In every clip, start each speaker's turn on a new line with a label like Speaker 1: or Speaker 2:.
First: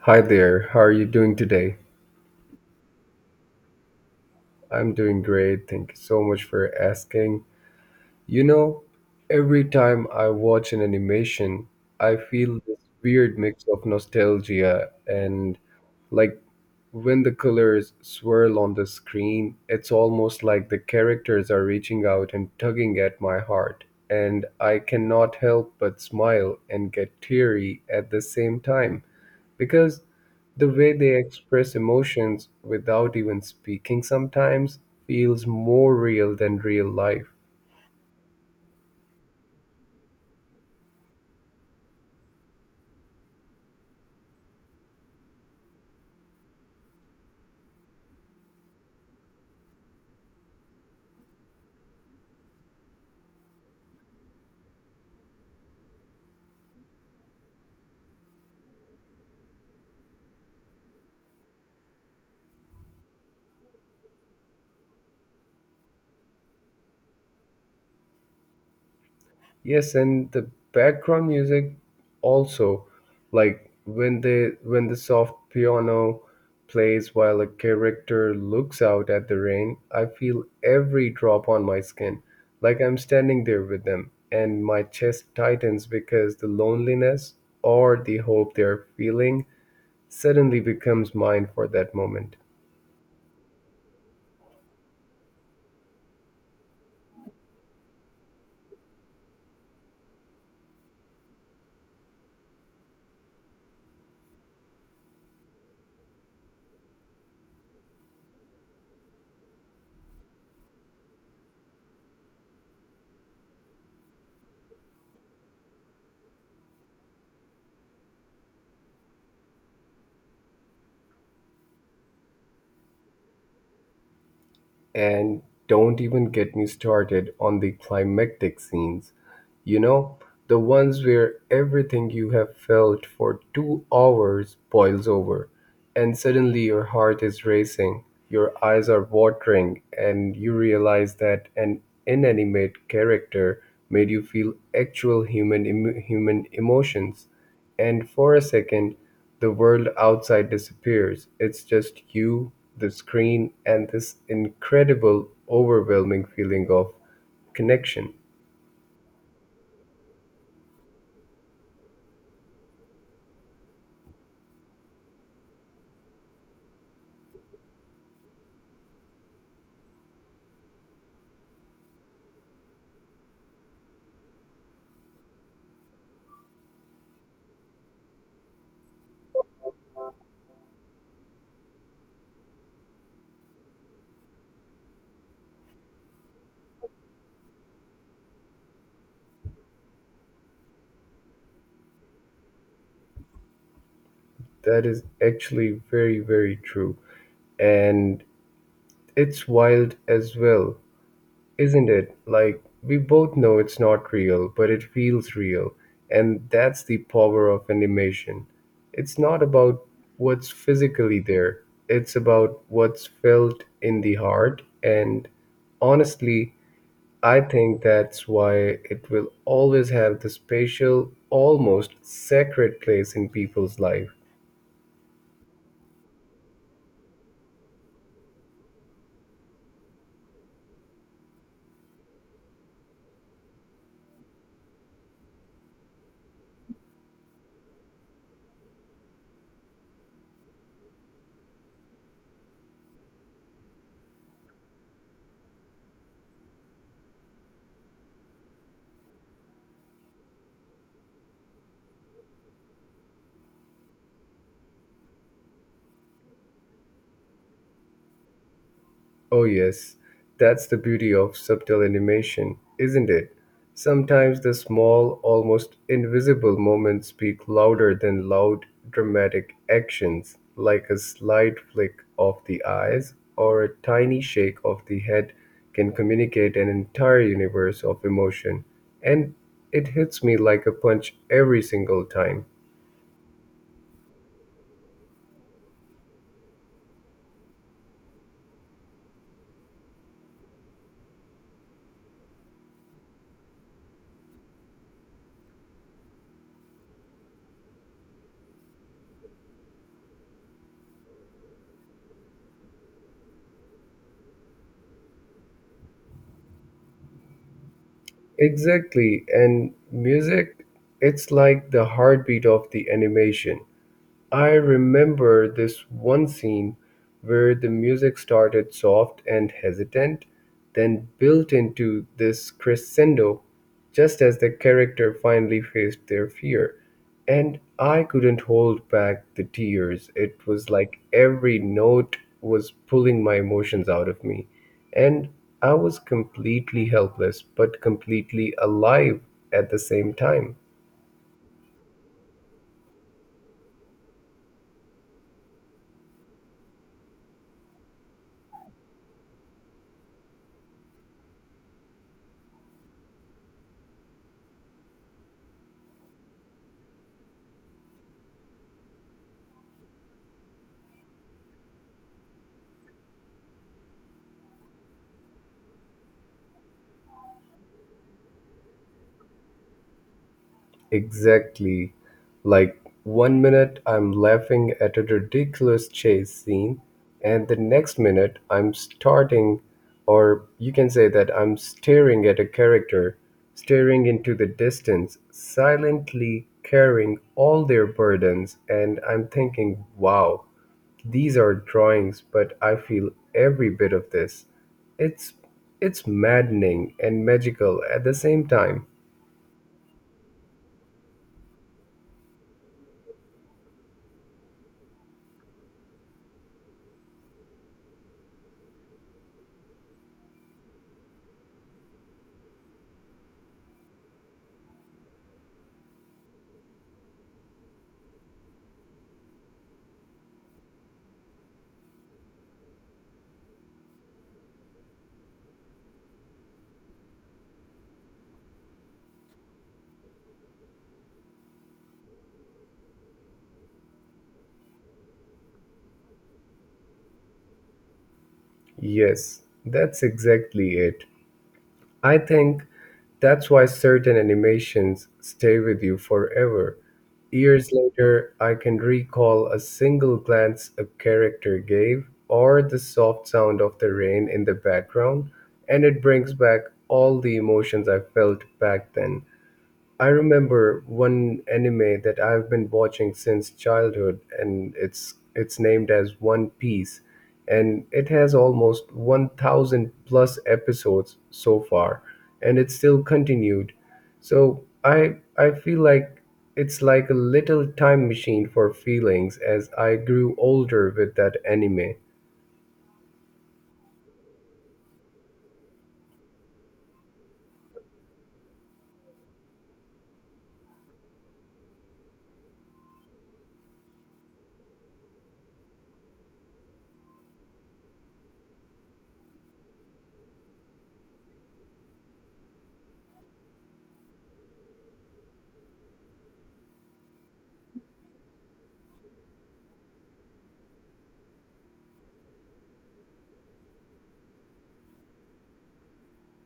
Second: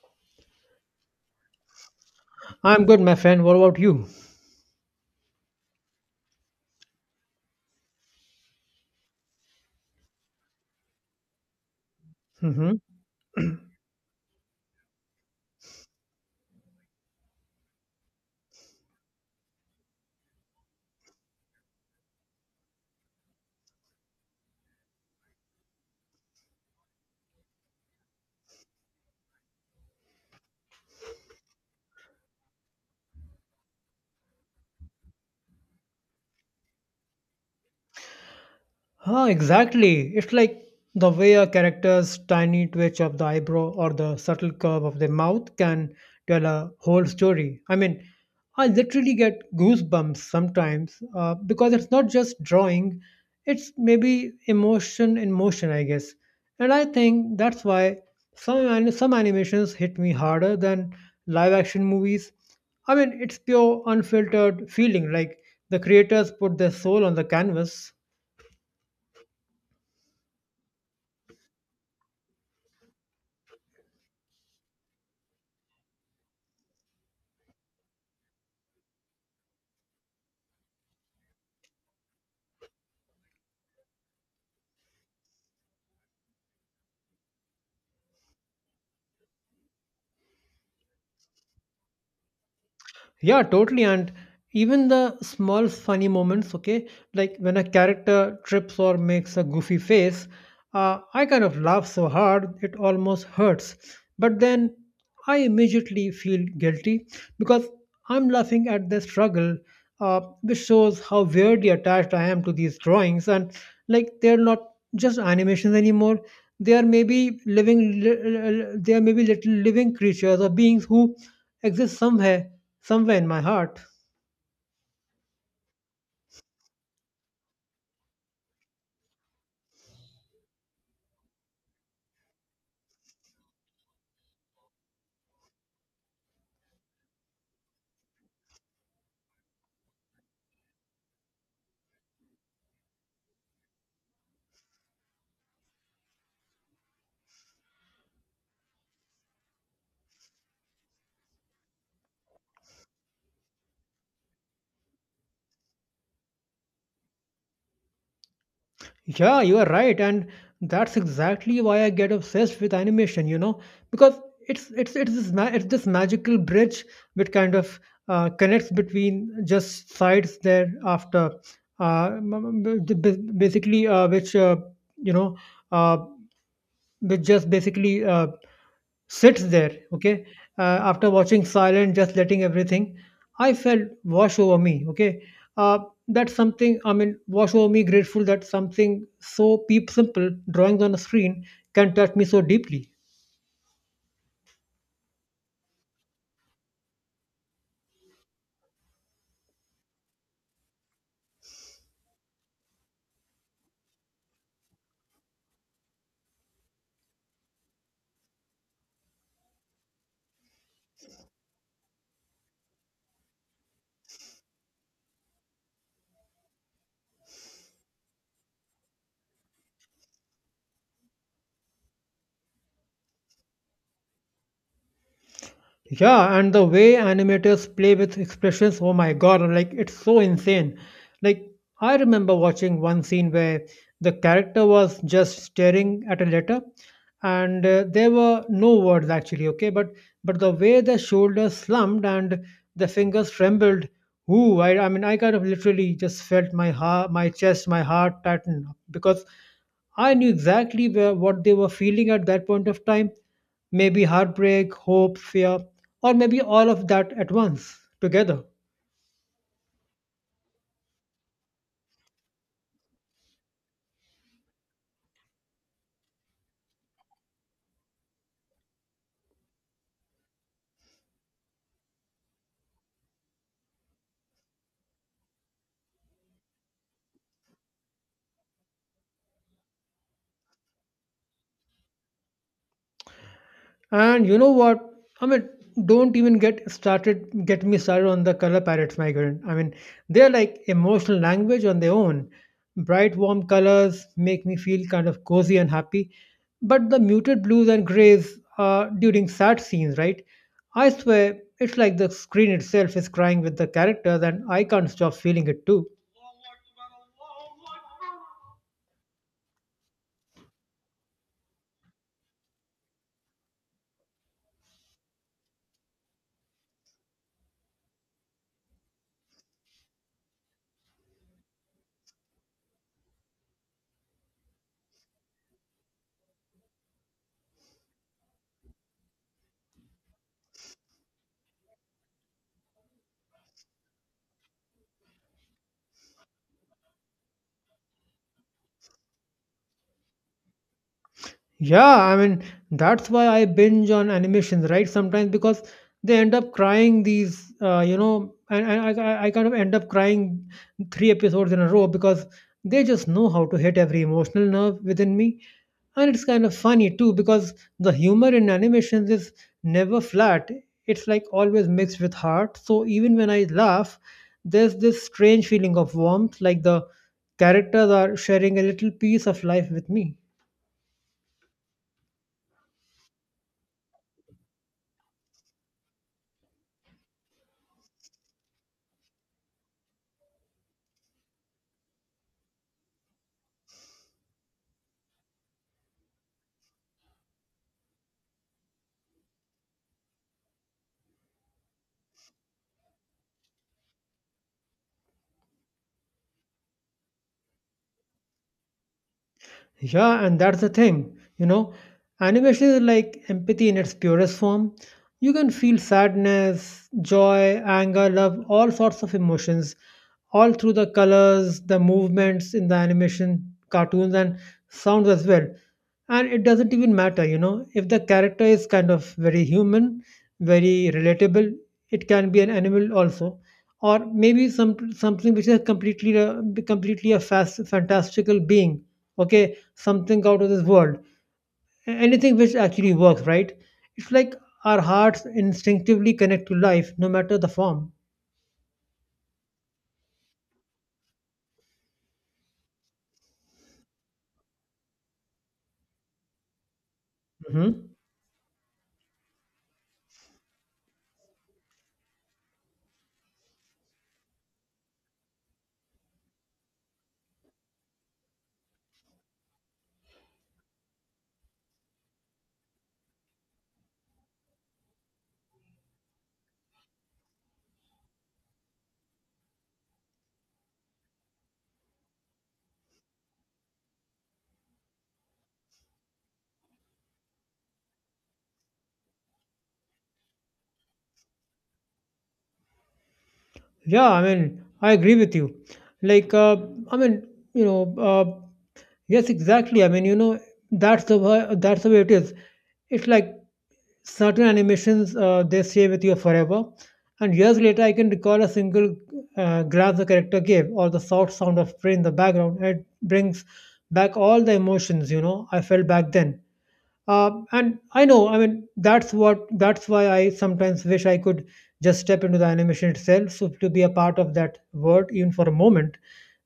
Speaker 1: Hi there, how are you doing today?
Speaker 2: I'm good, my friend. What about you?
Speaker 1: I'm doing great, thank you so much for asking. You know, every time I watch an animation, I feel this
Speaker 2: Mhm.
Speaker 1: weird mix of nostalgia and like when the colors swirl on the screen, it's almost like the characters are reaching out and tugging at my heart, and I cannot help but smile and get teary at the same time. Because the way they express emotions without even speaking sometimes feels more real than real life.
Speaker 2: Ah, exactly. It's like the way a character's tiny twitch of the eyebrow or the subtle curve of the mouth can tell a whole story. I mean, I literally get goosebumps sometimes because it's not just drawing, it's maybe emotion in motion, I guess. And I think that's why some animations hit me harder than live action movies. I mean, it's pure unfiltered feeling, like the creators put their soul on the canvas.
Speaker 1: Yes, and the background music also like when the soft piano plays while a character looks out at the rain, I feel every drop on my skin, like I'm standing there with them, and my chest tightens because the loneliness or the hope they're feeling suddenly becomes mine for that moment.
Speaker 2: Yeah, totally. And even the small funny moments, okay, like when a character trips or makes a goofy face, I kind of laugh so hard it almost hurts. But then I immediately feel guilty because I'm laughing at their struggle, which shows how weirdly attached I am to these drawings. And like they're not just animations anymore. They are maybe living, li- li- li- they are maybe little living creatures or beings who exists somewhere, somewhere in my heart.
Speaker 1: And don't even get me started on the climactic scenes. You know, the ones where everything you have felt for 2 hours boils over, and suddenly your heart is racing, your eyes are watering, and you realize that an inanimate character made you feel actual human emotions. And for a second, the world outside disappears. It's just you, the screen, and this incredible, overwhelming feeling of connection.
Speaker 2: Yeah, you are right, and that's exactly why I get obsessed with animation. You know, because it's it's this magical bridge which kind of connects between just sides thereafter. Basically, which you know, uh, which just basically sits there, okay, after watching silent, just letting everything, I felt wash over me, okay. Uh, that's something, I mean, wash over me, grateful that something so peep simple, drawings on a screen, can touch me so deeply.
Speaker 1: That is actually very, very true. And it's wild as well, isn't it? Like, we both know it's not real, but it feels real. And that's the power of animation. It's not about what's physically there, it's about what's felt in the heart. And honestly, I think that's why it will always have the special, almost sacred place in people's life.
Speaker 2: Yeah, and the way animators play with expressions, oh my god, I'm like it's so insane. Like I remember watching one scene where the character was just staring at a letter and there were no words actually, okay, but the way the shoulders slumped and the fingers trembled, ooh, I mean I kind of literally just felt my heart tighten because I knew exactly what they were feeling at that point of time. Maybe heartbreak, hope, fear, or maybe all of that at once together.
Speaker 1: Oh, yes, that's the beauty of subtle animation, isn't it? Sometimes the small, almost invisible moments speak louder than loud, dramatic actions, like a slight flick of the eyes or a tiny shake of the head can communicate an entire universe of emotion. And it hits me like a punch every single time.
Speaker 2: And you know what? I mean, don't even get started, get me started on the color palettes, my friend. I mean, they're like emotional language on their own. Bright, warm colors make me feel kind of cozy and happy. But the muted blues and grays are during sad scenes, right? I swear, it's like the screen itself is crying with the characters, and I can't stop feeling it too.
Speaker 1: Exactly, and music, it's like the heartbeat of the animation. I remember this one scene where the music started soft and hesitant, then built into this crescendo just as the character finally faced their fear. And I couldn't hold back the tears. It was like every note was pulling my emotions out of me. And I was completely helpless, but completely alive at the same time.
Speaker 2: Yeah, I mean, that's why I binge on animations, right? Sometimes because they end up crying these, and I kind of end up crying three episodes in a row because they just know how to hit every emotional nerve within me. And it's kind of funny too because the humor in animations is never flat, it's like always mixed with heart. So even when I laugh, there's this strange feeling of warmth, like the characters are sharing a little piece of life with me.
Speaker 1: Exactly. Like, one minute I'm laughing at a ridiculous chase scene, and the next minute I'm starting, or you can say that I'm staring at a character, staring into the distance, silently carrying all their burdens, and I'm thinking, wow, these are drawings, but I feel every bit of this. It's it's maddening and magical at the same time.
Speaker 2: Yeah, and that's the thing, you know, animation is like empathy in its purest form. You can feel sadness, joy, anger, love, all sorts of emotions, all through the colors, the movements in the animation, cartoons, and sounds as well. And it doesn't even matter, you know, if the character is kind of very human, very relatable, it can be an animal also. Or maybe something which is completely a fantastical being, okay, something out of this world. Anything which actually works, right? It's like our hearts instinctively connect to life no matter the form.
Speaker 1: Yes, that's exactly it. I think that's why certain animations stay with you forever. Years
Speaker 2: Hmm.
Speaker 1: later, I can recall a single glance a character gave or the soft sound of the rain in the background, and it brings back all the emotions I felt back then. I remember one anime that I've been watching since childhood, and it's named as One Piece, and it has almost 1,000 plus episodes so far, and it's still continued. So I feel like it's like a little time machine for feelings as I grew older with that anime.
Speaker 2: Yeah, I mean I agree with you. Like I mean you know Yes, exactly, I mean, you know, that's the way it is. It's like certain animations they stay with you forever, and years later I can recall a single glance the character gave or the soft sound of spray in the background, and it brings back all the emotions, you know, I felt back then. And I know I mean that's what That's why I sometimes wish I could just step into the animation itself, so to be a part of that world even for a moment.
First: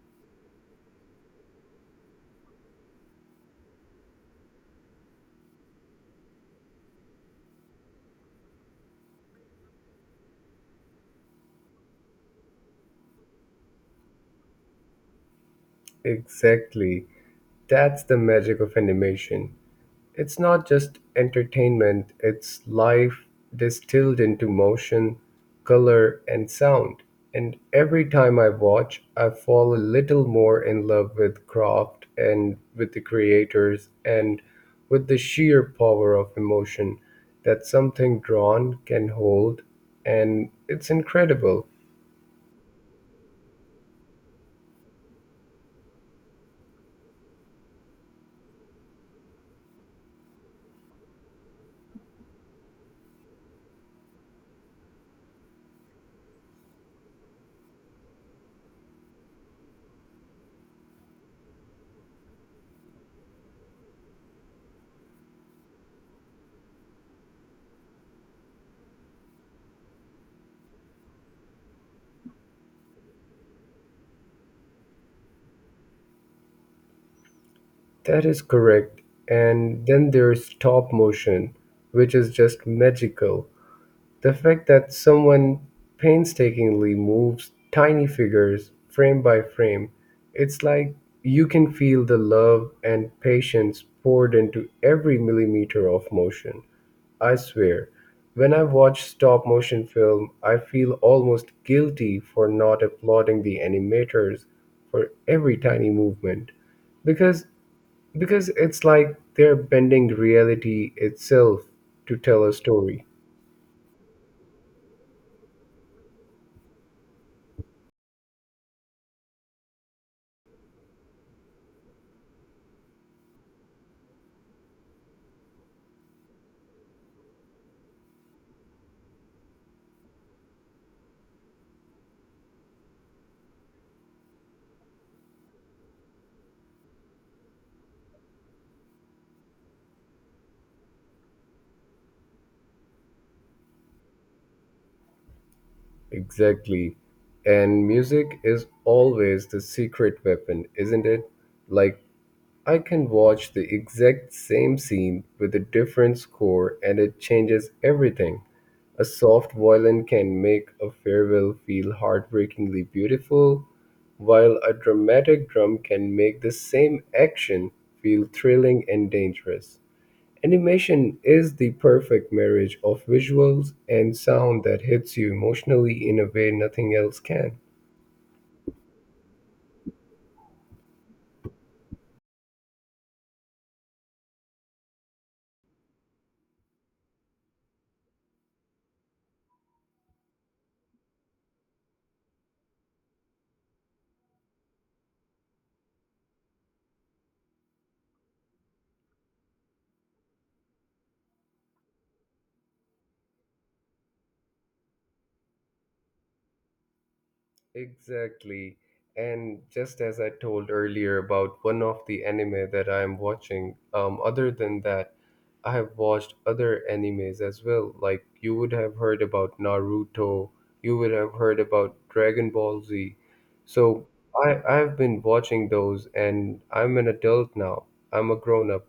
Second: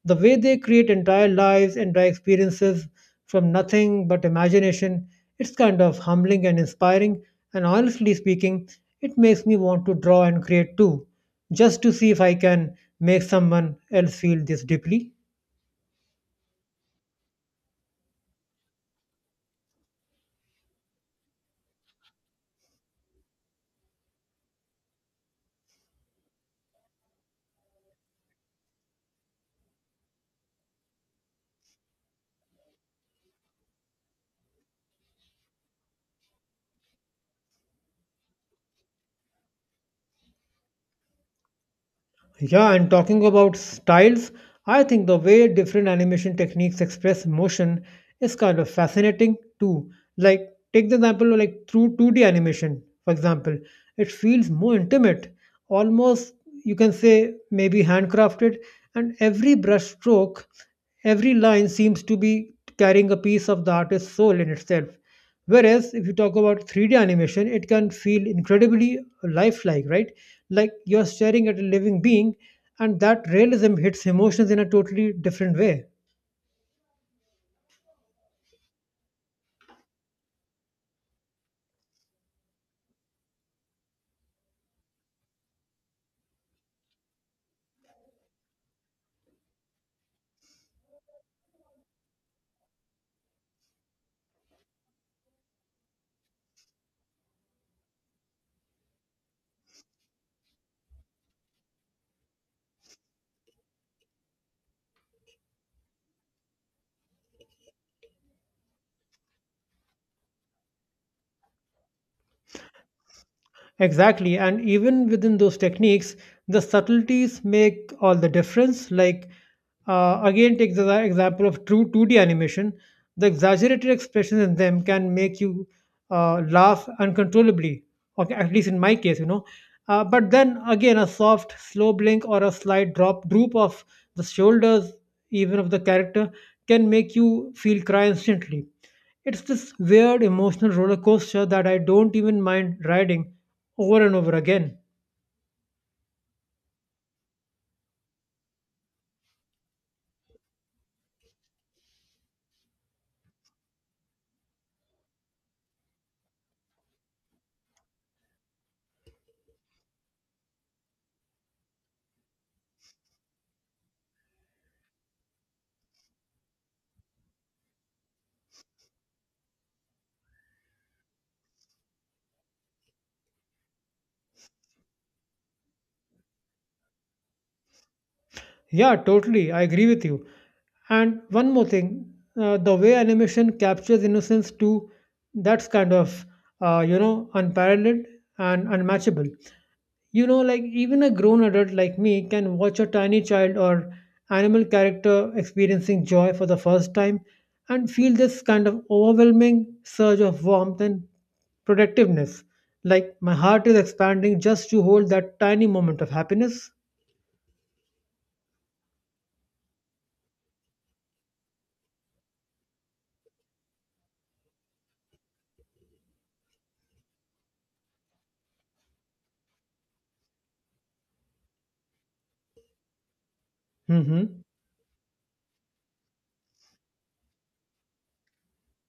Speaker 2: The way they create entire lives, entire experiences from nothing but imagination. It's kind of humbling and inspiring, and honestly speaking, it makes me want to draw and create too, just to see if I can make someone else feel this deeply.
Speaker 1: Exactly. That's the magic of animation. It's not just entertainment, it's life distilled into motion, color, and sound. And every time I watch, I fall a little more in love with craft and with the creators and with the sheer power of emotion that something drawn can hold. And it's incredible.
Speaker 2: Yeah, and talking about styles, I think the way different animation techniques express motion is kind of fascinating too. Like, take the example of like through 2D animation, for example, it feels more intimate, almost you can say maybe handcrafted, and every brush stroke, every line seems to be carrying a piece of the artist's soul in itself. Whereas if you talk about 3D animation, it can feel incredibly lifelike, right? Like you're staring at a living being, and that realism hits emotions in a totally different way.
Speaker 1: That is correct. And then there's stop motion, which is just magical. The fact that someone painstakingly moves tiny figures frame by frame, it's like you can feel the love and patience poured into every millimeter of motion. I swear, when I watch stop motion film, I feel almost guilty for not applauding the animators for every tiny movement because because it's like they're bending reality itself to tell a story.
Speaker 2: Exactly. And even within those techniques, the subtleties make all the difference. Like, again, take the example of true 2D animation. The exaggerated expressions in them can make you laugh uncontrollably, or at least in my case, you know. But then again, a soft, slow blink or a slight drop droop of the shoulders, even of the character, can make you feel cry instantly. It's this weird emotional roller coaster that I don't even mind riding over and over again.
Speaker 1: Exactly. And music is always the secret weapon, isn't it? Like, I can watch the exact same scene with a different score and it changes everything. A soft violin can make a farewell feel heartbreakingly beautiful, while a dramatic drum can make the same action feel thrilling and dangerous. Animation is the perfect marriage of visuals and sound that hits you emotionally in a way nothing else can.
Speaker 2: Yeah, totally. I agree with you. And one more thing, the way animation captures innocence too, that's kind of you know, unparalleled and unmatchable. You know, like even a grown adult like me can watch a tiny child or animal character experiencing joy for the first time and feel this kind of overwhelming surge of warmth and protectiveness. Like my heart is expanding just to hold that tiny moment of happiness.
Speaker 1: Exactly. And just as I told earlier about one of the anime that I am watching, other than that, I have watched other animes as well. Like you would have heard about Naruto, you would have heard about Dragon Ball Z. So
Speaker 2: Hmm.
Speaker 1: I've been watching those and I'm an adult now. I'm a grown up,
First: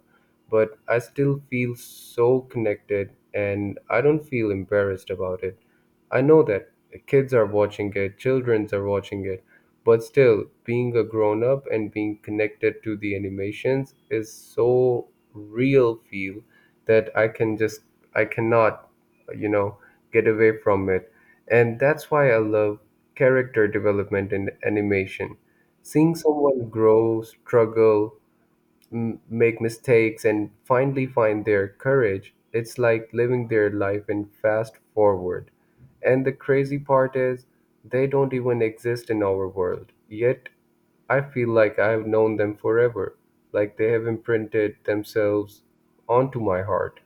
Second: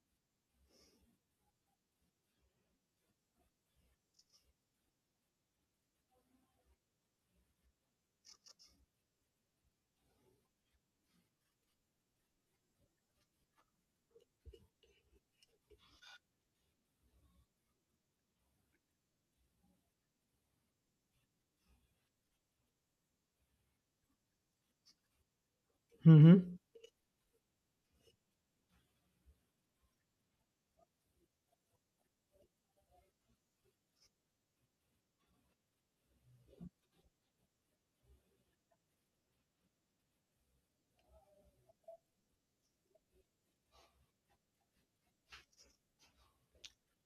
Speaker 1: but I still feel so connected and I don't feel embarrassed about it. I know that kids are watching it, childrens are watching it. But still, being a grown up and being connected to the animations is so real feel that I can just I cannot, you know, get away from it. And that's why I love character development in animation. Seeing
Speaker 2: Hmm.
Speaker 1: someone grow, struggle, make mistakes and finally find their courage. It's like living their life in fast forward. And the crazy part is, they don't even exist in our world. Yet, I feel like I have known them forever, like they have imprinted themselves onto my heart.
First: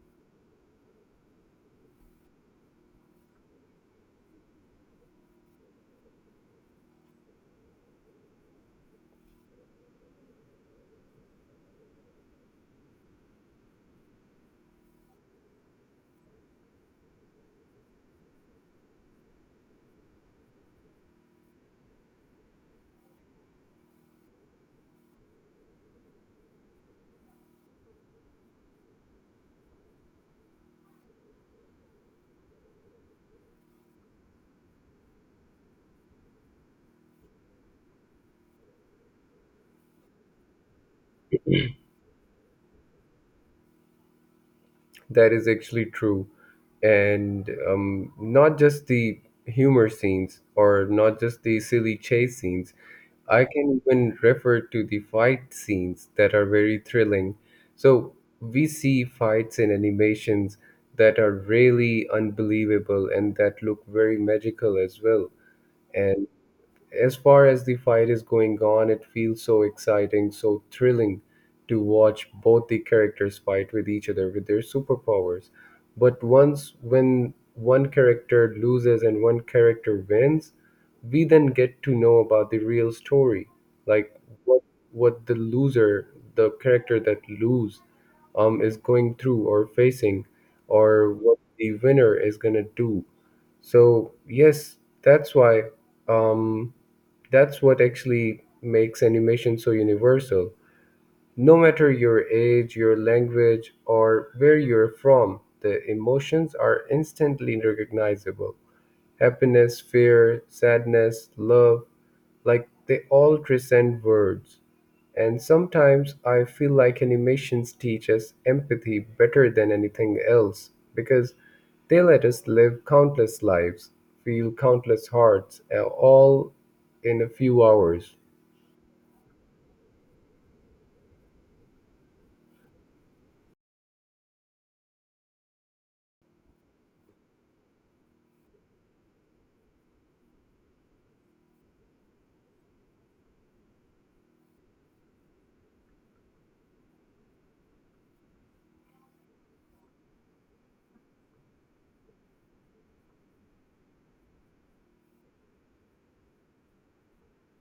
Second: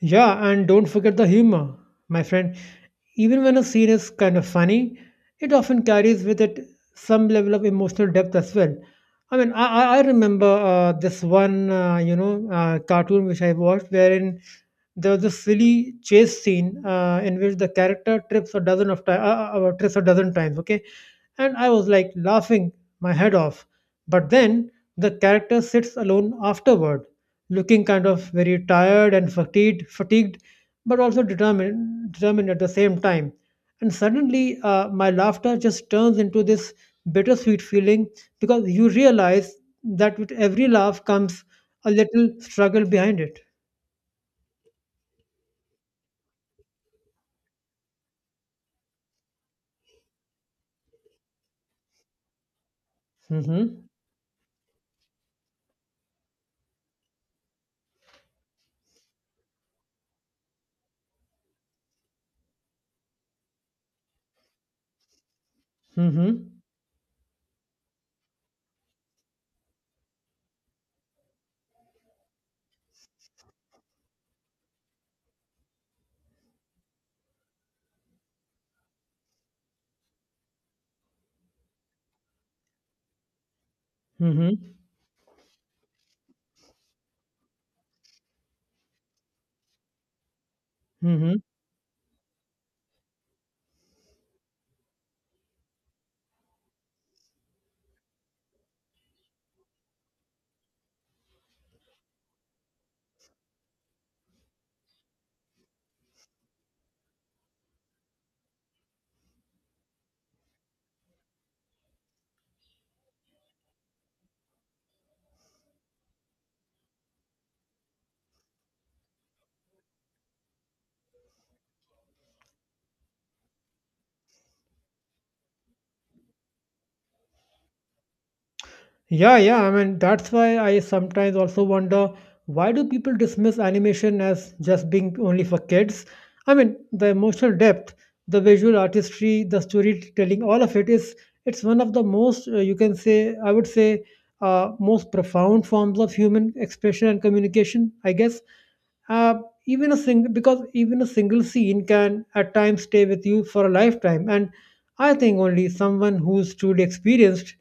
Speaker 2: Yeah, and don't forget the humor, my friend. Even when a scene is kind of funny, it often carries with it some level of emotional depth as well. I mean, I remember this one, you know, cartoon which I watched, wherein there was this silly chase scene in which the character trips a dozen of times, trips a dozen times, okay? And I was like laughing my head off. But then the character sits alone afterward looking kind of very tired and fatigued, but also determined at the same time. And suddenly, my laughter just turns into this bittersweet feeling because you realize that with every laugh comes a little struggle behind it.
Speaker 1: That is actually true. And not just the humor scenes or not just the silly chase scenes. I can
Speaker 2: Mm-hmm.
Speaker 1: even refer to the fight scenes that are very thrilling. So we see fights in animations that are really unbelievable and that look very magical as well. And
Speaker 2: Mm-hmm.
Speaker 1: as far as the fight is going on, it feels so exciting, so thrilling to watch both the characters fight with each other with their superpowers. But once when one character loses and one character wins, we then get to know about the real story, like what
Speaker 2: Mm-hmm.
Speaker 1: what the loser, the character that lose, is going through or facing, or what
Speaker 2: Mm-hmm.
Speaker 1: the winner is gonna do. So yes, that's why um, that's what actually makes animation so universal. No matter your age, your language, or where you're from, the emotions are instantly recognizable. Happiness, fear, sadness, love, like they all transcend words. And sometimes I feel like animations teach us empathy better than anything else because they let us live countless lives, feel countless hearts, all in a few hours.
Speaker 2: Yeah, yeah. I mean, that's why I sometimes also wonder, why do people dismiss animation as just being only for kids? I mean, the emotional depth, the visual artistry, the storytelling, all of it is it's one of the most you can say I would say most profound forms of human expression and communication, I guess. uh, Even a single scene can at times stay with you for a lifetime, and I think only someone who's truly experienced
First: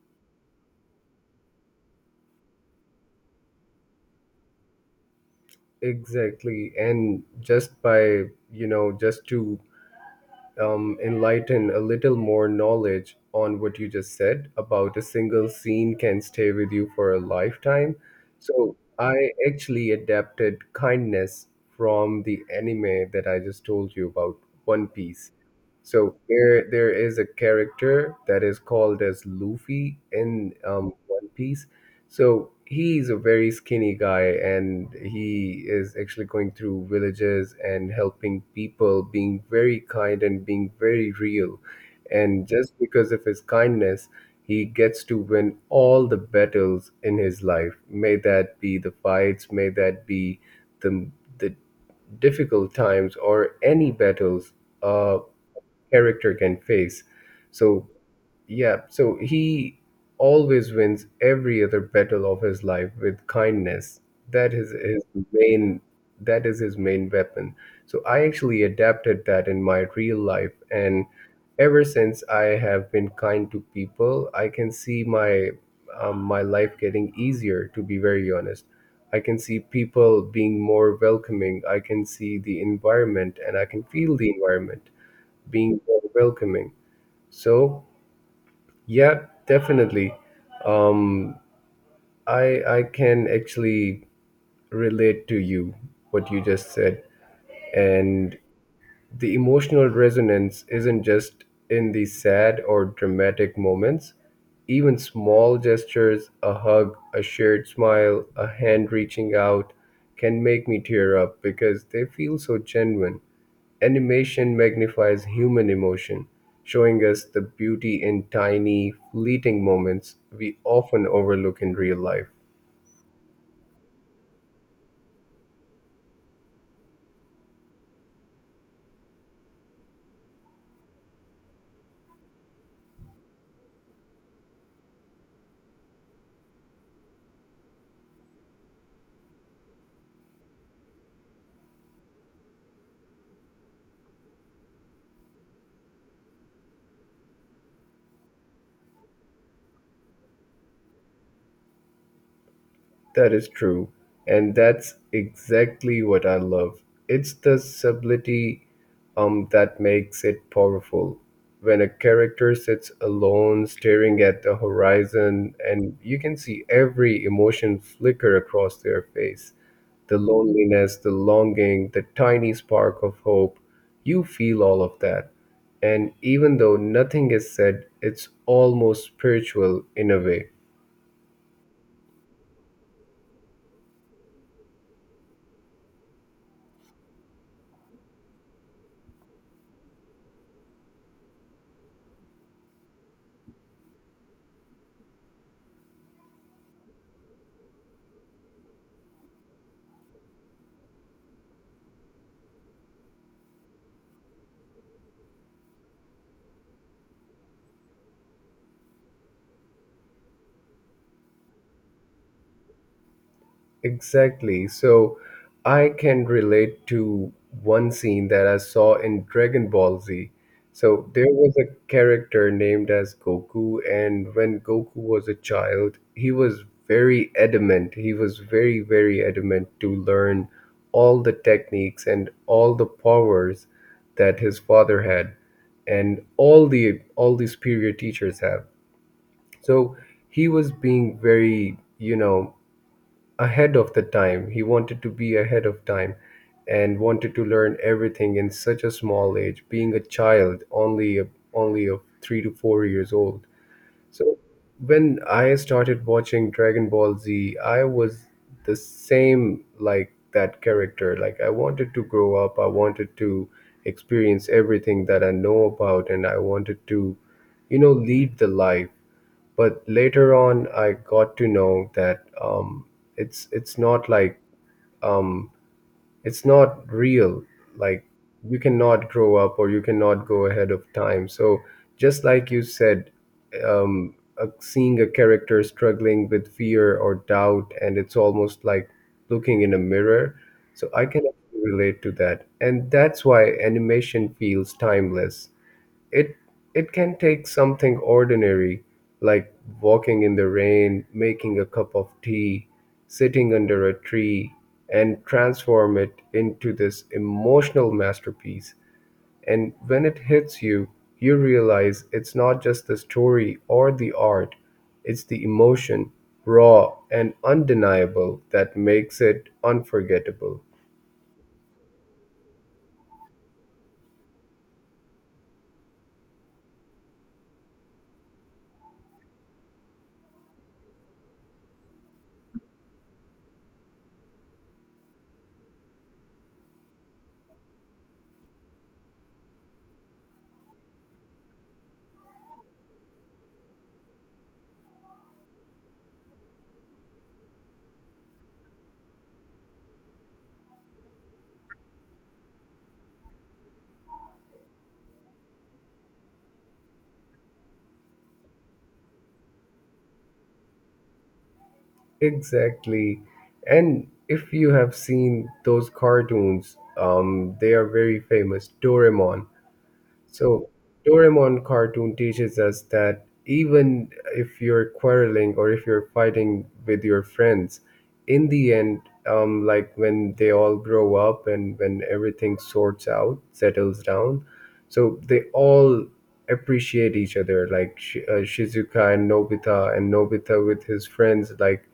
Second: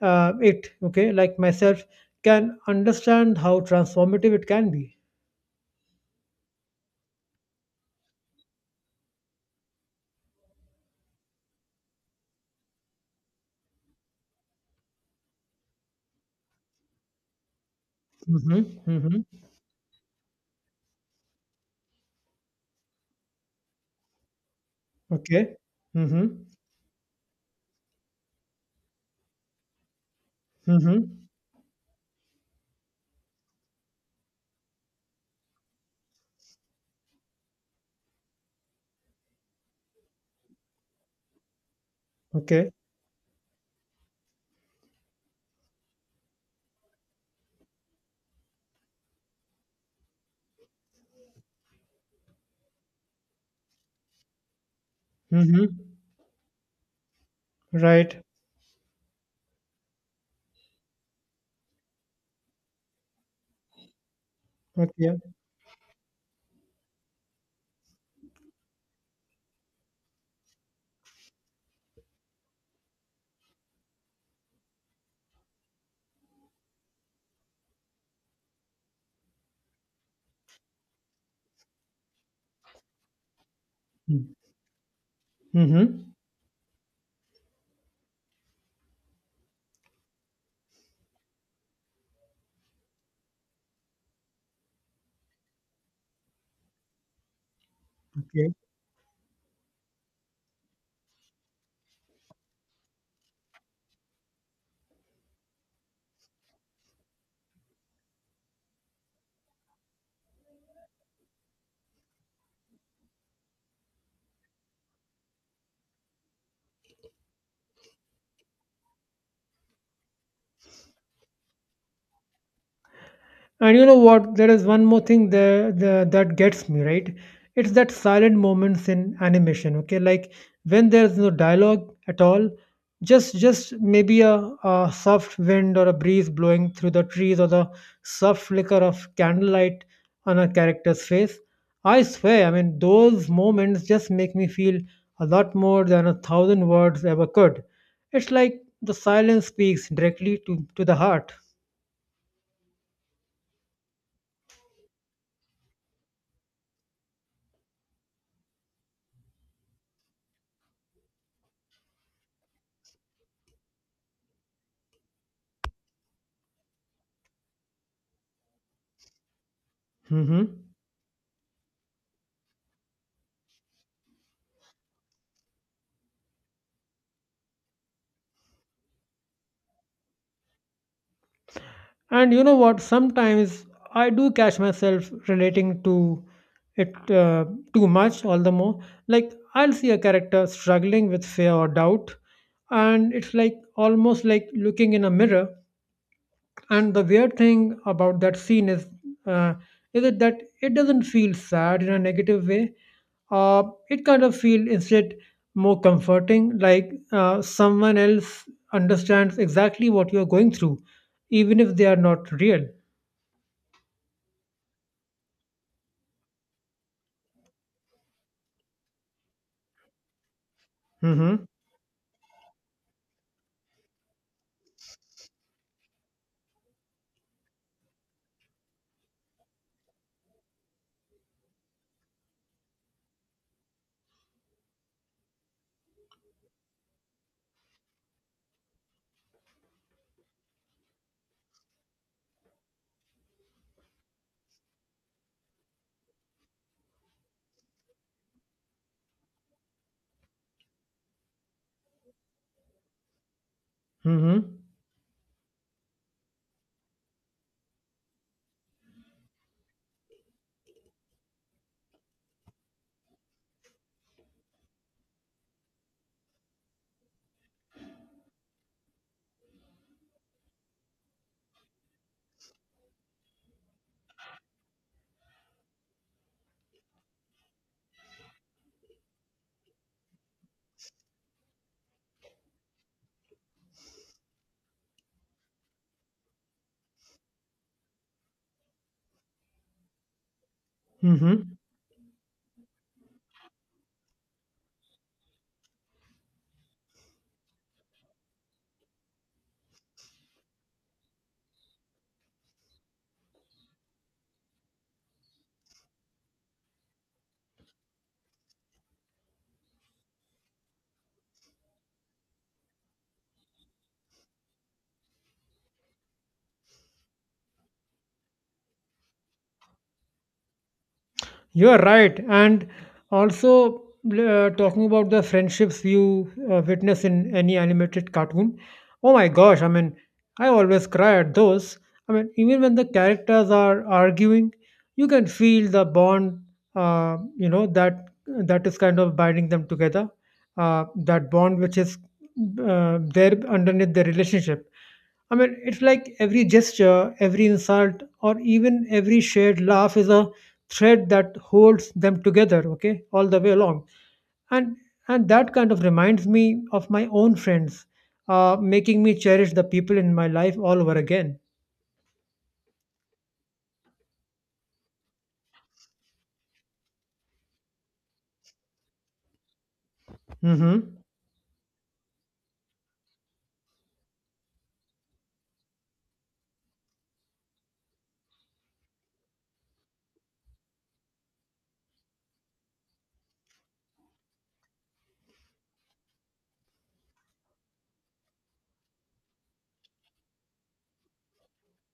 Speaker 2: it, okay, like myself, can understand how transformative it can be.
Speaker 1: Exactly. And just by, you know, just to enlighten a little more knowledge on what you just said about a single scene can stay with you for a lifetime. So
Speaker 2: Mm-hmm.
Speaker 1: I
Speaker 2: Mm-hmm.
Speaker 1: actually adapted kindness from the anime that I just told you about, One Piece.
Speaker 2: Okay.
Speaker 1: So
Speaker 2: Mm-hmm.
Speaker 1: there is a character that is called as Luffy in
Speaker 2: Mm-hmm.
Speaker 1: One Piece, so he's a very skinny guy, and he is actually going through villages and helping people, being very kind and being very real. And
Speaker 2: Okay.
Speaker 1: just because of his kindness, he gets to win all the battles in his life. May that be the fights, may that be the the difficult times or any battles a
Speaker 2: Mm-hmm.
Speaker 1: character can face. So
Speaker 2: Right.
Speaker 1: yeah, so he always wins every other battle of his life with kindness. That is his
Speaker 2: Okay.
Speaker 1: main, that is his main weapon. So I actually adapted that in my real life and ever since I have been kind to people, I can see my my life getting easier to be very honest. I can see people being more welcoming. I can see the environment and I can feel the environment being more
Speaker 2: Mm-hmm.
Speaker 1: welcoming. So yeah, definitely. Um, I can actually relate to you what you just said, and
Speaker 2: Okay.
Speaker 1: the emotional resonance isn't just in the sad or dramatic moments. Even small gestures, a hug, a shared smile, a hand reaching out, can make me tear up because they feel so genuine. Animation magnifies human emotion, showing us the beauty in tiny, fleeting moments we often overlook in real life.
Speaker 2: And you know what? There is one more thing there that gets me, right? It's that silent moments in animation, okay? Like when there's no dialogue at all, just maybe a soft wind or a breeze blowing through the trees or the soft flicker of candlelight on a character's face. I swear, I mean, those moments just make me feel a lot more than a thousand words ever could. It's like the silence speaks directly to the heart.
Speaker 1: That is true, and that's exactly what I love. It's the subtlety, that makes it powerful. When a character sits alone, staring at the horizon, and you can see every emotion flicker across their face, the
Speaker 2: Hmm.
Speaker 1: loneliness, the longing, the tiny spark of hope. You feel all of that. And even though nothing is said, it's almost spiritual in a way.
Speaker 2: And you know what? Sometimes I do catch myself relating to it too much, all the more. Like, I'll see a character struggling with fear or doubt, and it's like almost like looking in a mirror. And the weird thing about that scene uh, is it that it doesn't feel sad in a negative way. Uh, it kind of feels instead more comforting, like someone else understands exactly what you're going through, even if they are not real.
Speaker 1: Exactly. So I can relate to one scene that I saw in Dragon Ball Z. So there
Speaker 2: Mhm.
Speaker 1: was a character named as Goku, and when Goku was a child, he was very adamant. He was very, very adamant to learn all the techniques and all the powers that his father had and all the superior teachers have. So he was being very, you know, ahead of the time. He wanted to be ahead of time and wanted to learn everything in such a small age, being a child, only of 3 to 4 years old. So
Speaker 2: Mhm.
Speaker 1: when I started watching Dragon Ball Z, I was the same like that character. Like I wanted to grow up, I wanted to experience everything that I know about and I wanted to, lead the life. But later on I got to know that it's not like um it's not real, like you cannot grow up or you cannot go ahead of time. So just like you said, um seeing a character struggling with fear or doubt, and it's almost like looking in a mirror. So I can
Speaker 2: Mhm.
Speaker 1: actually relate to that, and that's why animation feels timeless. It it can take something ordinary like walking in the rain, making a cup of tea, sitting under a tree, and transform it into this emotional masterpiece. And when it hits you, you realize it's not just the story or the art, it's the emotion, raw and undeniable, that makes it unforgettable.
Speaker 2: You are right. And also, talking about the friendships you witness in any animated cartoon, oh my gosh, I mean, I always cry at those. I mean, even when the characters are arguing, you can feel the bond, you know, that is kind of binding them together, that bond which is there underneath the relationship. I mean, it's like every gesture, every insult, or even every shared laugh is a thread that holds them together, okay, all the way along and and that kind of reminds me of my own friends, making me cherish the people in my life all over again.
Speaker 1: Exactly. And if you have seen those cartoons, they are very famous. Doraemon. So,
Speaker 2: Mm-hmm.
Speaker 1: Doraemon cartoon teaches us that even if you're quarreling or if you're fighting with your friends, in the end, like when they all grow up and when everything sorts out, settles down, so they all appreciate each other. Like Shizuka and Nobita with his friends, like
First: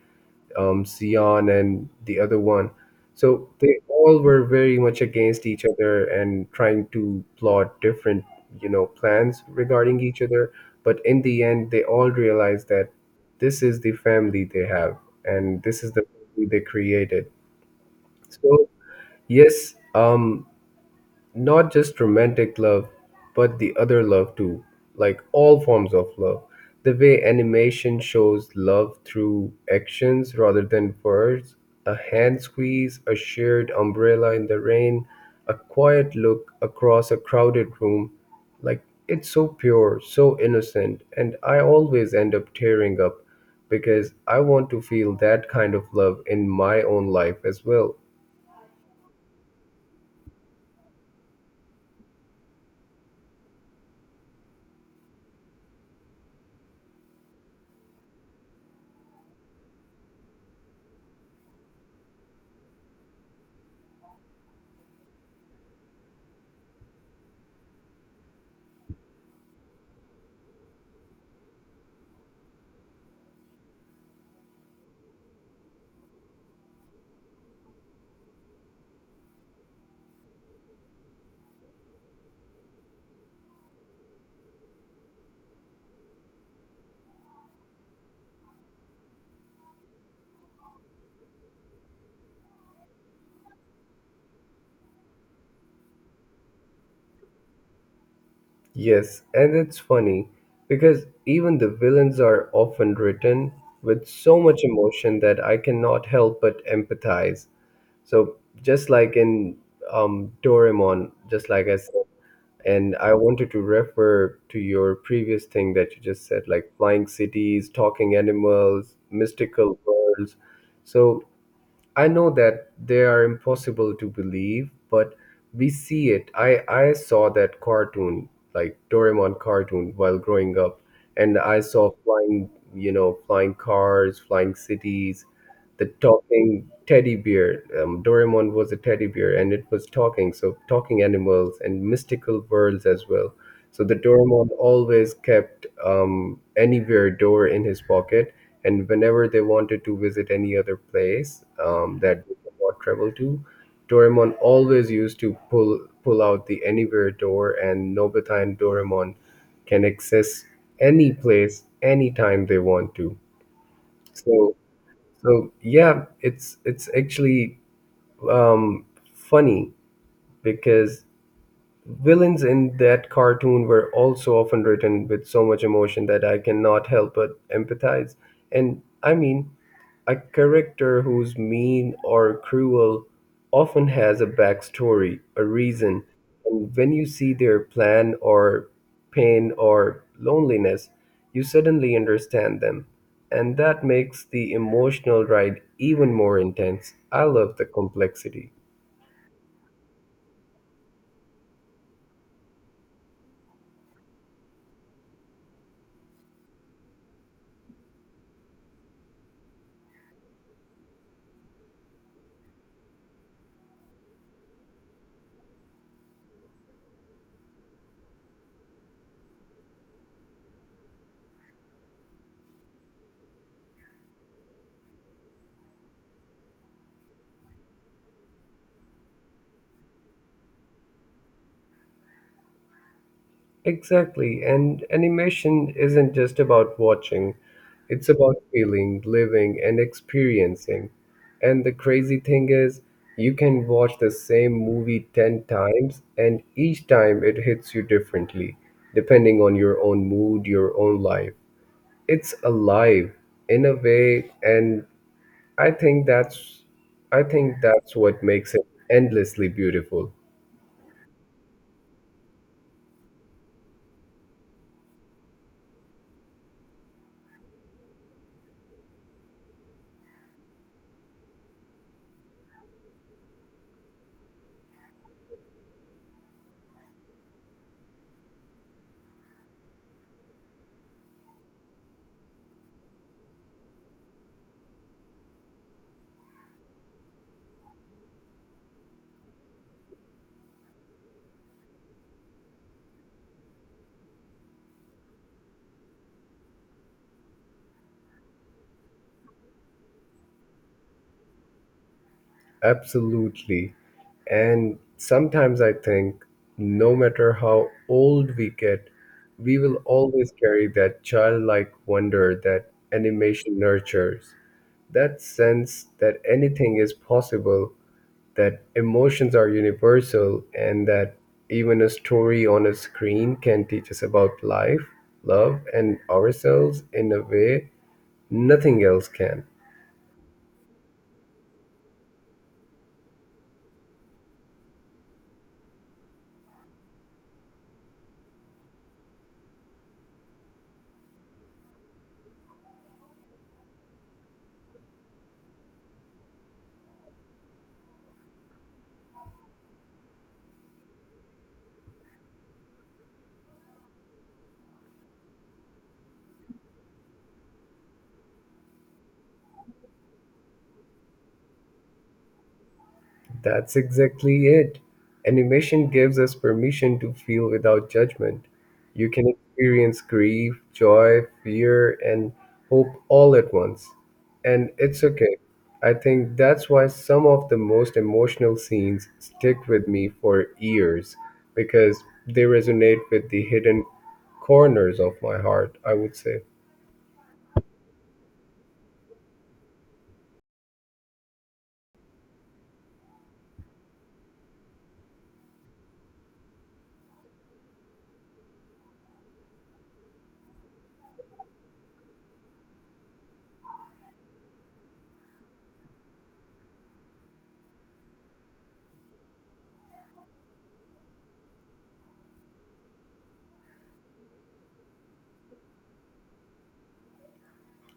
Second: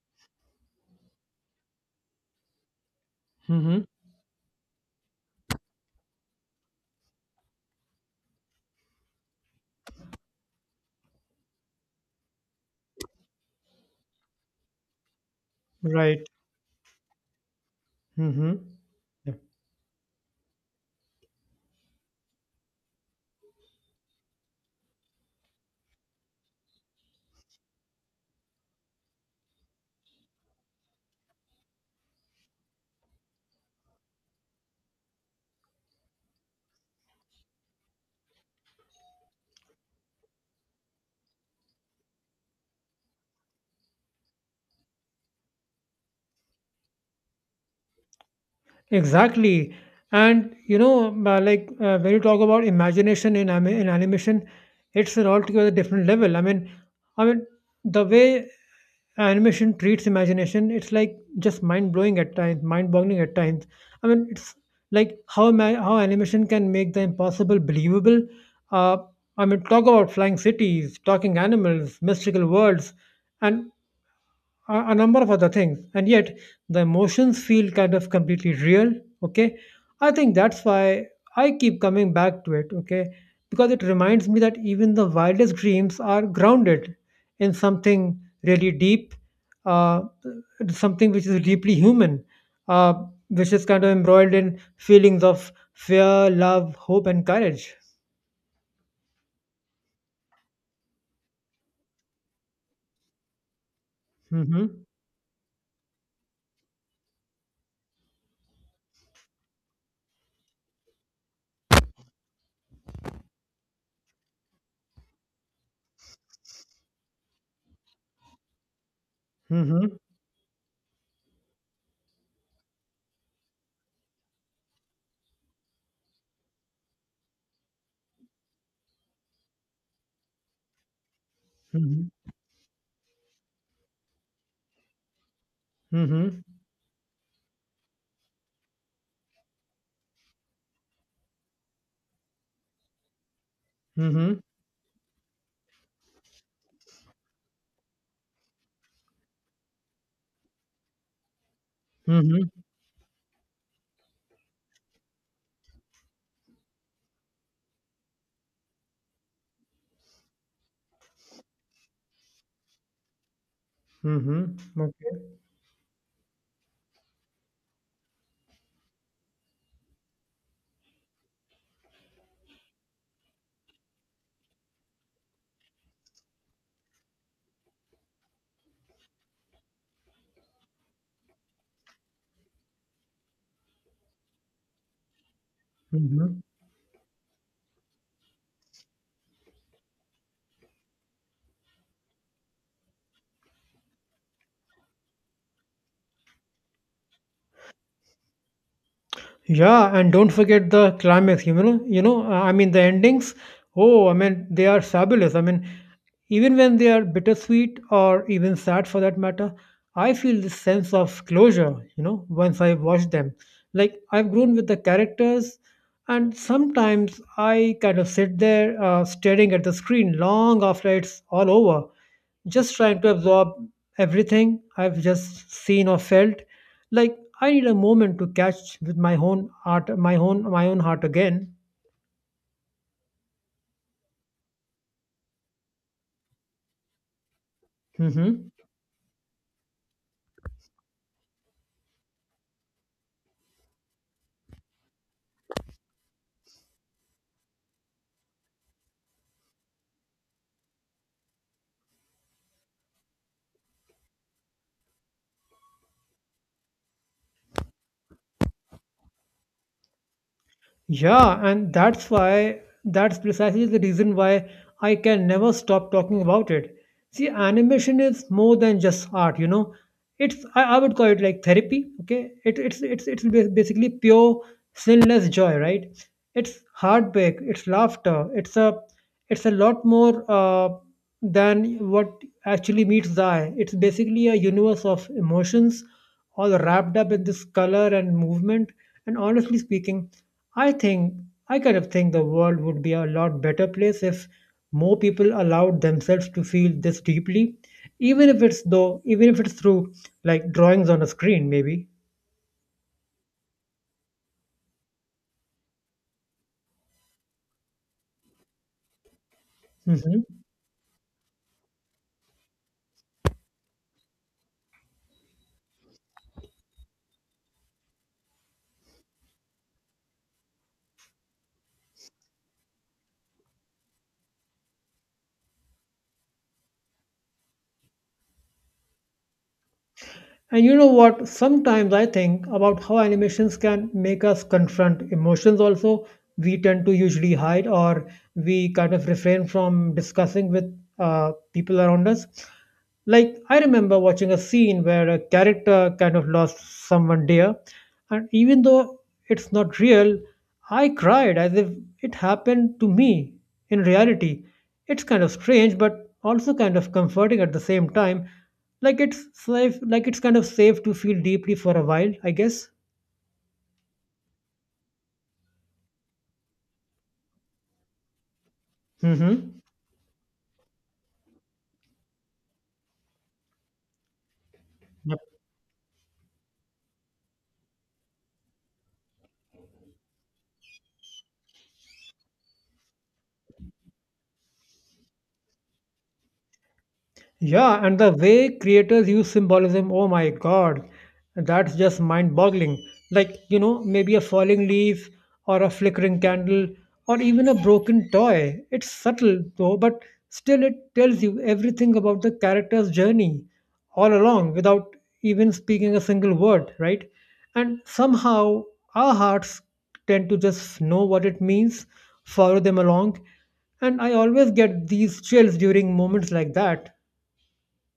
Speaker 1: Sion and the other one. So they
Speaker 2: Mm-hmm.
Speaker 1: all were very much against each other and trying to plot different, plans regarding each other. But in the end, they all realized that this is the family they have and this is the
Speaker 2: Right.
Speaker 1: family they created.
Speaker 2: Mm-hmm.
Speaker 1: So
Speaker 2: Yeah.
Speaker 1: yes, not just romantic love, but the other love too, like all forms of love. The way animation shows love through actions rather than words: a hand squeeze, a shared umbrella in the rain, a quiet look across a crowded room, like it's so pure, so innocent, and I always end up tearing up because I want to feel that kind of love in my own life as well.
Speaker 2: Exactly. And you know, like when you talk about imagination in animation, it's an altogether different level. I mean, the way animation treats imagination. It's like just mind blowing at times, mind boggling at times. I mean, it's like how animation can make the impossible believable. Uh, I mean, talk about flying cities, talking animals, mystical worlds, and a number of other things, and yet the emotions feel kind of completely real. Okay. I think that's why I keep coming back to it. Okay. Because it reminds me that even the wildest dreams are grounded in something really deep, uh, something which is deeply human, uh, which is kind of embroiled in feelings of fear, love, hope and courage.
Speaker 1: Yes, and it's funny because even the villains are often written with so much
Speaker 2: Mm-hmm.
Speaker 1: emotion that I cannot help but empathize. So just like in Doraemon, just like I said, and I wanted to refer to your previous thing that you just said, like flying cities, talking animals, mystical
Speaker 2: Mm-hmm.
Speaker 1: worlds. So I know that they are impossible to believe, but we see it. I saw that cartoon, like Doraemon cartoon, while growing up, and I saw
Speaker 2: Mm-hmm.
Speaker 1: flying, flying cars, flying cities, the
Speaker 2: Mm-hmm.
Speaker 1: talking teddy bear. Doraemon was a teddy bear, and it was talking, so talking animals and mystical worlds as well. So the
Speaker 2: Mm-hmm.
Speaker 1: doorman always kept, anywhere door in his pocket, and whenever they wanted to visit any other place that they
Speaker 2: Mm-hmm.
Speaker 1: could not travel to, Doraemon always used to pull out the anywhere door, and Nobita and Doraemon can access any place anytime they want to.
Speaker 2: Mm-hmm.
Speaker 1: So
Speaker 2: Okay.
Speaker 1: so yeah, it's actually, um, funny because villains in that cartoon were also often written with so much emotion that I cannot help but empathize. And I mean, a character who's mean or cruel often has a backstory, a reason.
Speaker 2: Mm-hmm.
Speaker 1: And when you see their plan or pain or loneliness, you suddenly understand them. And that makes the emotional ride even more intense. I love the complexity.
Speaker 2: Yeah, and don't forget the climax. I mean, the endings. Oh, I mean, they are fabulous. I mean, even when they are bittersweet or even sad, for that matter, I feel this sense of closure. You know, once I watch them, like I've grown with the characters, and sometimes I kind of sit there staring at the screen long after it's all over, just trying to absorb everything I've just seen or felt. Like I need a moment to catch with my own heart, my own heart again.
Speaker 1: Exactly. And animation isn't just about watching, it's about
Speaker 2: Hmm.
Speaker 1: feeling, living, and experiencing. And the crazy thing is, you can watch the same movie 10 times, and each time it hits you differently, depending on your own mood, your own life. It's alive in a way, and I think that's I think that's what makes it endlessly beautiful.
Speaker 2: Yeah, and that's why, that's precisely the reason why I can never stop talking about it. See, animation is more than just art, you know. It's I would call it like therapy. Okay, it, it's ba- basically pure sinless joy, right? It's heartbreak, it's laughter, it's a lot more than what actually meets the eye. It's basically a universe of emotions all wrapped up in this color and movement. And honestly speaking, I think I kind of think the world would be a lot better place if more people allowed themselves to feel this deeply, even if even if it's through like drawings on a screen, maybe.
Speaker 1: Absolutely. And sometimes I think no matter how old we get, we will
Speaker 2: Hmm.
Speaker 1: always carry that childlike wonder that animation nurtures, that sense that anything is possible, that emotions are universal, and that even a story on a screen can teach us about life, love, and ourselves in a way nothing else can.
Speaker 2: And you know what? Sometimes I think about how animations can make us confront emotions also. We tend to usually hide or we kind of refrain from discussing with people around us. Like, I remember watching a scene where a character kind of lost someone dear, and even though it's not real, I cried as if it happened to me in reality. It's kind of strange, but also kind of comforting at the same time. Like it's safe, like it's kind of safe to feel deeply for a while, I guess.
Speaker 1: That's exactly it. Animation gives us permission to feel without judgment. You can
Speaker 2: Mm-hmm.
Speaker 1: experience grief, joy, fear, and hope all at once. And it's okay. I think that's why some of the most emotional scenes stick with me for years because they resonate with the hidden corners of my heart, I would say.
Speaker 2: Yeah, and the way creators use symbolism, oh my god, that's just mind boggling. Like, you know, maybe a falling leaf or a flickering candle or even a broken toy. It's subtle though, but still it tells you everything about the character's journey all along without even speaking a single word, right? And somehow our hearts tend to just know what it means, follow them along, and I always get these chills during moments like that.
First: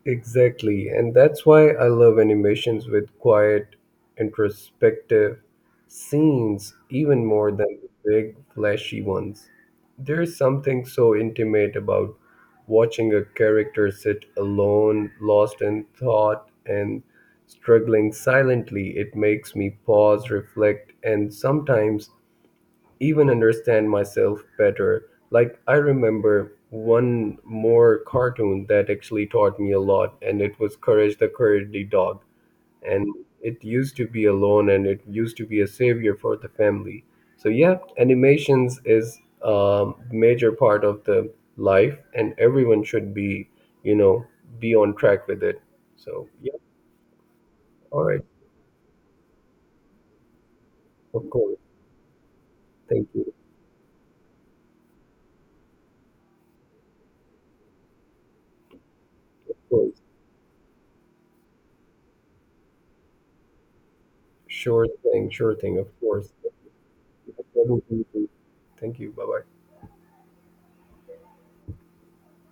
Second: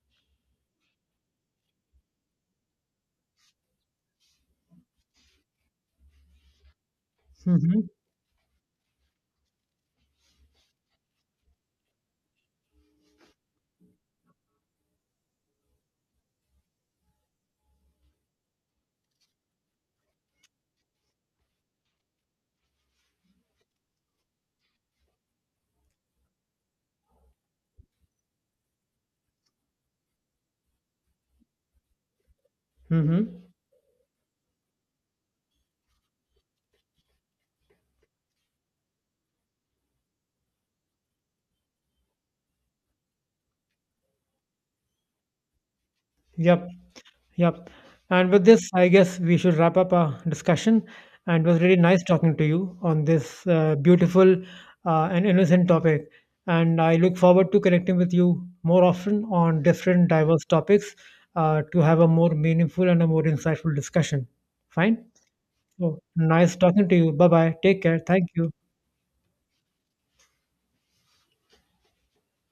Speaker 1: Exactly, and that's why I love animations with quiet, introspective scenes even more than
Speaker 2: Mhm.
Speaker 1: the big, flashy ones. There's something so intimate about watching a character sit alone, lost in thought, and struggling silently. It makes me pause, reflect, and sometimes even understand myself better. Like I remember one more cartoon that actually taught me a lot, and it was Courage the Cowardly Dog. And
Speaker 2: Mhm.
Speaker 1: it used to be alone, and it used to be a savior for the family. So yeah, animations is a major part of the life, and everyone should be, you know, be on track with it. So yeah,
Speaker 2: Yep. Yep.
Speaker 1: all right,
Speaker 2: And with this, I guess we should wrap up our discussion.
Speaker 1: of
Speaker 2: And it
Speaker 1: course,
Speaker 2: was really nice talking to you on
Speaker 1: thank you,
Speaker 2: this beautiful and innocent topic. And I look forward to connecting with you more often on
Speaker 1: of course,
Speaker 2: different diverse topics, to have a more meaningful and a more insightful discussion. Fine?
Speaker 1: sure thing, of
Speaker 2: So
Speaker 1: course.
Speaker 2: nice talking to you. Bye bye. Take care. Thank you.
Speaker 1: Thank you. Bye bye.